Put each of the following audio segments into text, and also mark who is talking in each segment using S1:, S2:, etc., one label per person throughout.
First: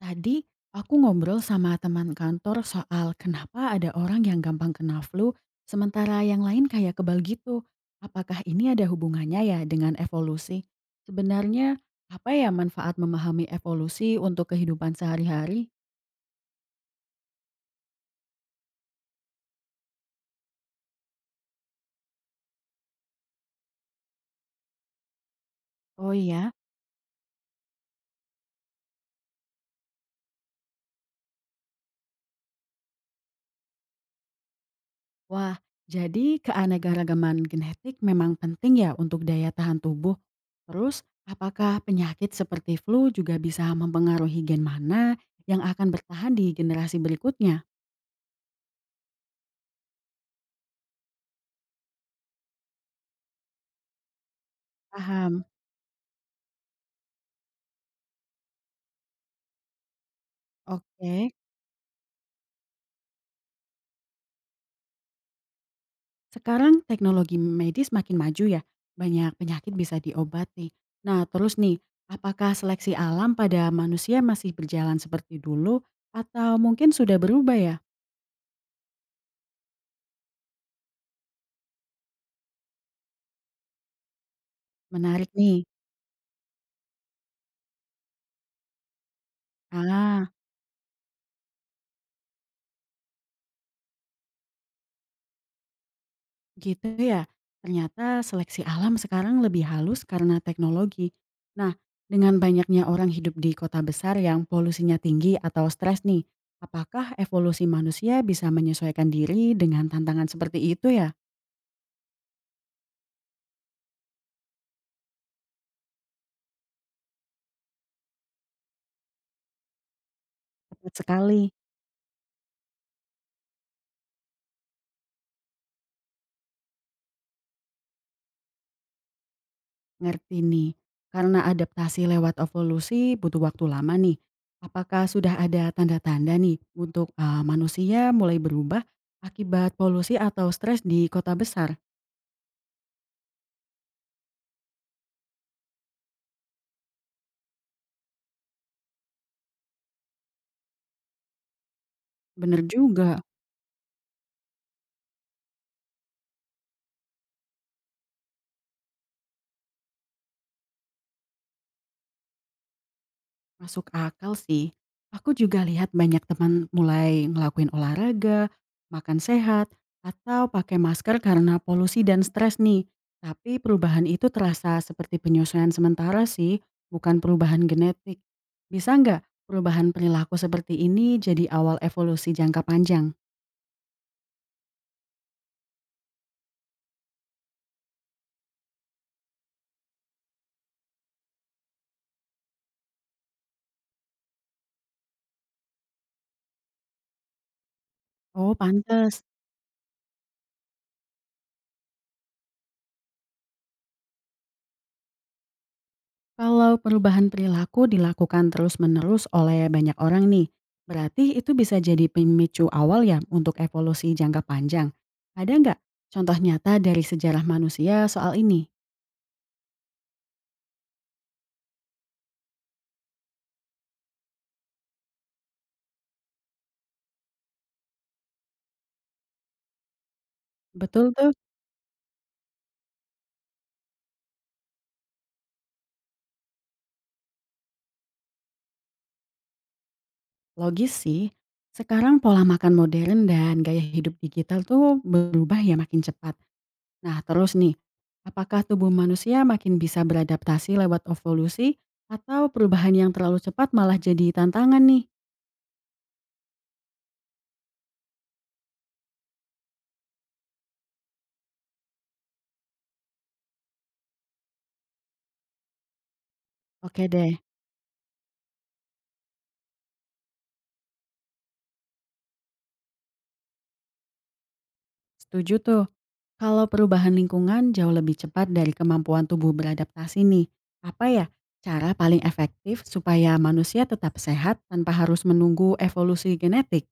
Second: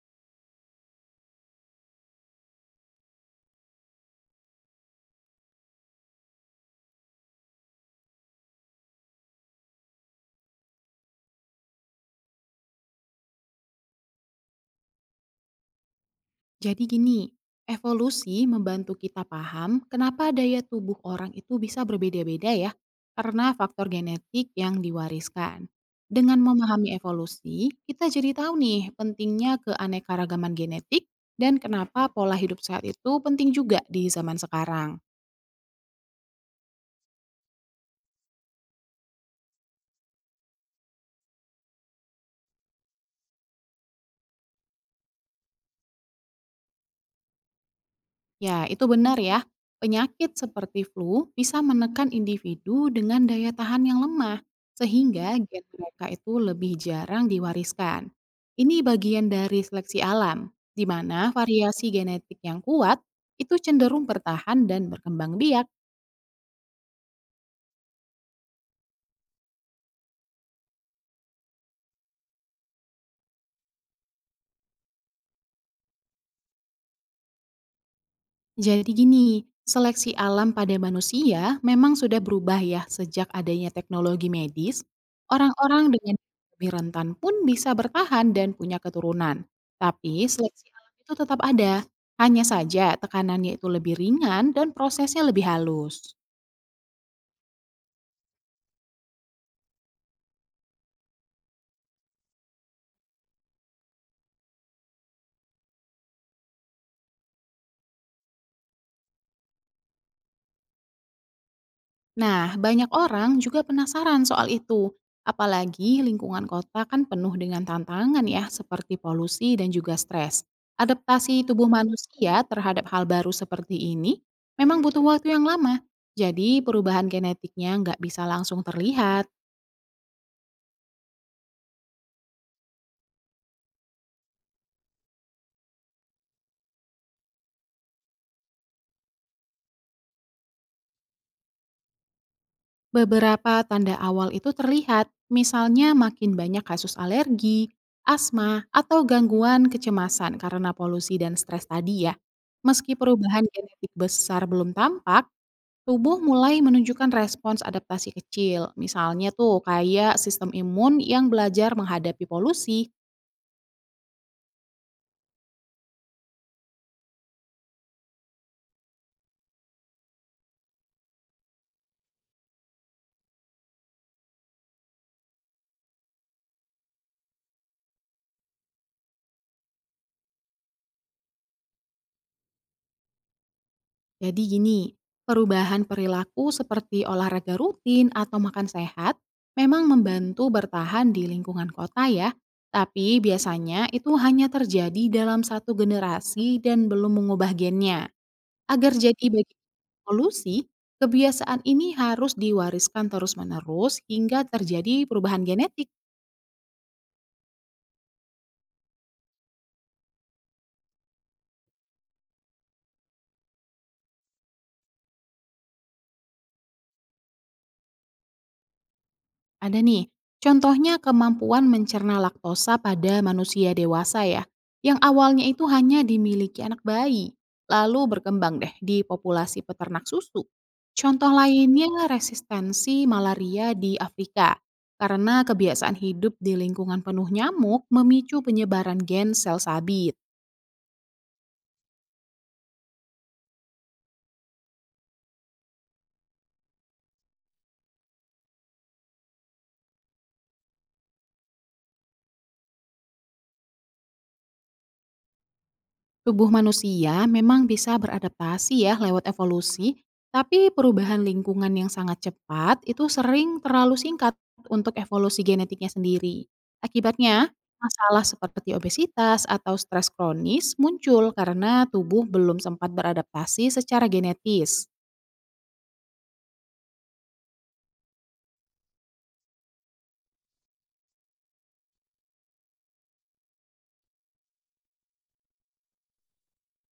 S1: Tadi aku ngobrol sama teman kantor soal kenapa ada orang yang gampang kena flu, sementara yang lain kayak kebal gitu. Apakah ini ada hubungannya ya dengan evolusi? Sebenarnya apa ya manfaat memahami evolusi untuk kehidupan sehari-hari?
S2: Jadi gini, evolusi membantu kita paham kenapa daya tubuh orang itu bisa berbeda-beda ya, karena faktor genetik yang diwariskan.
S1: Oh
S2: Dengan
S1: iya,
S2: memahami evolusi, kita jadi tahu nih pentingnya keanekaragaman genetik dan kenapa pola hidup sehat itu penting juga di zaman sekarang.
S1: wah, jadi keanekaragaman genetik memang penting ya untuk daya tahan tubuh. Terus apakah penyakit seperti flu juga bisa mempengaruhi gen mana yang akan bertahan di generasi berikutnya?
S2: Ya, itu benar ya. Penyakit seperti flu bisa menekan individu dengan daya tahan yang lemah, sehingga
S1: Paham.
S2: gen mereka itu lebih jarang diwariskan. Ini bagian dari seleksi alam, di
S1: Oke,
S2: mana variasi genetik yang kuat itu cenderung bertahan dan berkembang biak.
S1: sekarang teknologi medis makin maju ya, banyak penyakit bisa diobati. Nah, terus nih, apakah seleksi alam pada manusia masih berjalan seperti dulu atau mungkin sudah berubah ya?
S2: Jadi gini, seleksi alam pada manusia memang sudah berubah ya sejak adanya teknologi medis.
S1: Menarik nih.
S2: Orang-orang dengan lebih rentan pun bisa bertahan dan punya keturunan. Tapi
S1: Ah,
S2: seleksi alam itu tetap ada, hanya saja tekanannya itu lebih ringan dan prosesnya lebih halus.
S1: gitu ya. Ternyata seleksi alam sekarang lebih halus karena teknologi. Nah, dengan banyaknya orang hidup di kota besar yang polusinya tinggi atau stres nih, apakah evolusi manusia bisa menyesuaikan diri dengan tantangan seperti itu ya?
S2: Nah, banyak orang juga penasaran soal itu. Apalagi lingkungan kota kan penuh dengan tantangan ya, seperti polusi dan juga stres.
S1: Tepat sekali,
S2: Adaptasi tubuh manusia terhadap hal baru seperti ini memang butuh waktu yang lama. Jadi perubahan genetiknya nggak bisa langsung terlihat.
S1: ngerti nih. Karena adaptasi lewat evolusi butuh waktu lama nih. Apakah sudah ada tanda-tanda nih untuk manusia mulai berubah akibat polusi atau stres di kota besar?
S2: Beberapa tanda awal itu terlihat, misalnya makin banyak kasus alergi, asma, atau gangguan kecemasan karena polusi dan stres tadi ya.
S1: Bener
S2: Meski
S1: juga.
S2: perubahan genetik besar belum tampak, tubuh mulai menunjukkan respons adaptasi kecil, misalnya tuh kayak sistem imun yang belajar menghadapi polusi.
S1: Masuk akal sih. Aku juga lihat banyak teman mulai ngelakuin olahraga, makan sehat, atau pakai masker karena polusi dan stres nih. Tapi perubahan itu terasa seperti penyesuaian sementara sih, bukan perubahan genetik. Bisa nggak perubahan perilaku seperti ini jadi awal evolusi jangka panjang?
S2: Jadi gini, perubahan perilaku seperti olahraga rutin atau makan sehat memang membantu bertahan di lingkungan kota ya. Tapi biasanya itu hanya terjadi dalam satu generasi dan belum mengubah gennya.
S1: Oh,
S2: Agar
S1: pantas.
S2: jadi bagian polusi, kebiasaan ini harus diwariskan terus-menerus hingga terjadi perubahan genetik.
S1: Kalau perubahan perilaku dilakukan terus-menerus oleh banyak orang nih, berarti itu bisa jadi pemicu awal ya untuk evolusi jangka panjang. Ada nggak contoh nyata dari sejarah manusia soal ini?
S2: Ada nih, contohnya kemampuan mencerna laktosa pada manusia dewasa ya, yang awalnya itu hanya dimiliki anak bayi, lalu berkembang deh di populasi peternak susu.
S1: Betul
S2: Contoh
S1: tuh,
S2: lainnya resistensi malaria di Afrika, karena kebiasaan hidup di lingkungan penuh nyamuk memicu penyebaran gen sel sabi.
S1: logis sih. Sekarang pola makan modern dan gaya hidup digital tuh berubah ya makin cepat. Nah terus nih, apakah tubuh manusia makin bisa beradaptasi lewat evolusi atau perubahan yang terlalu cepat malah jadi tantangan nih?
S2: Tubuh manusia memang bisa beradaptasi ya lewat evolusi, tapi perubahan lingkungan yang sangat cepat itu sering terlalu singkat untuk evolusi genetiknya sendiri.
S1: Oke deh,
S2: Akibatnya, masalah seperti obesitas atau stres kronis muncul karena tubuh belum sempat beradaptasi secara genetis.
S1: setuju tuh. Kalau perubahan lingkungan jauh lebih cepat dari kemampuan tubuh beradaptasi nih, apa ya cara paling efektif supaya manusia tetap sehat tanpa harus menunggu evolusi genetik?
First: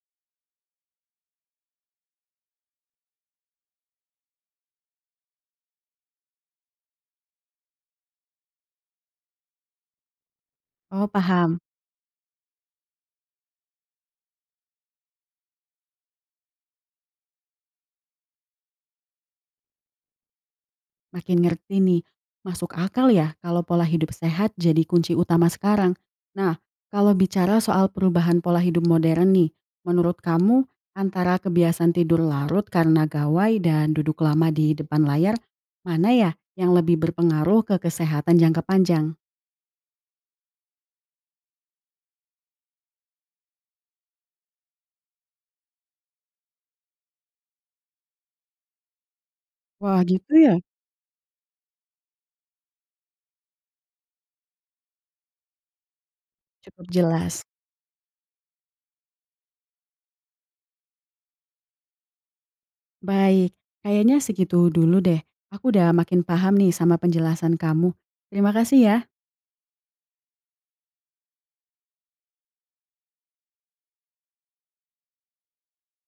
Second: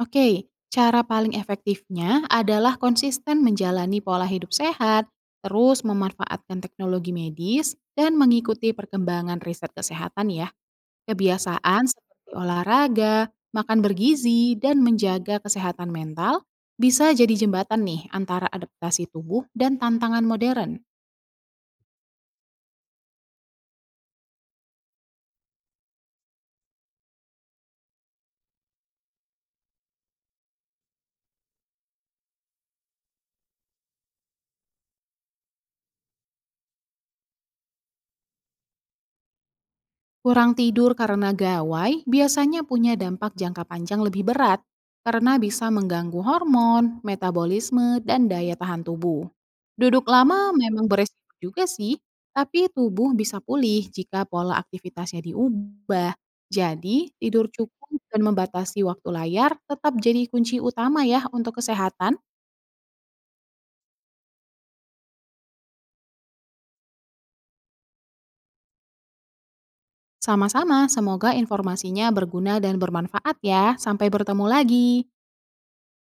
S2: Oke, cara paling efektifnya adalah konsisten menjalani pola hidup sehat, terus memanfaatkan teknologi medis, dan mengikuti perkembangan riset kesehatan ya.
S1: Oh paham,
S2: Kebiasaan seperti olahraga, makan bergizi, dan menjaga kesehatan mental bisa jadi jembatan nih antara adaptasi tubuh dan tantangan modern.
S1: makin ngerti nih. Masuk akal ya kalau pola hidup sehat jadi kunci utama sekarang. Nah, kalau bicara soal perubahan pola hidup modern nih, menurut kamu antara kebiasaan tidur larut karena gawai dan duduk lama di depan layar, mana ya yang lebih berpengaruh ke kesehatan jangka panjang?
S2: Kurang tidur karena gawai biasanya punya dampak jangka panjang lebih berat karena bisa mengganggu hormon, metabolisme, dan daya tahan tubuh.
S1: Wah,
S2: Duduk
S1: gitu
S2: lama
S1: ya?
S2: memang beresiko juga sih, tapi tubuh bisa pulih jika pola aktivitasnya diubah.
S1: Cukup
S2: Jadi,
S1: jelas.
S2: tidur cukup dan membatasi waktu layar tetap jadi kunci utama ya untuk kesehatan.
S1: Baik, kayaknya segitu dulu deh. Aku udah makin paham nih sama penjelasan kamu. Terima kasih ya
S2: Sama-sama, semoga informasinya berguna dan bermanfaat ya. Sampai bertemu lagi.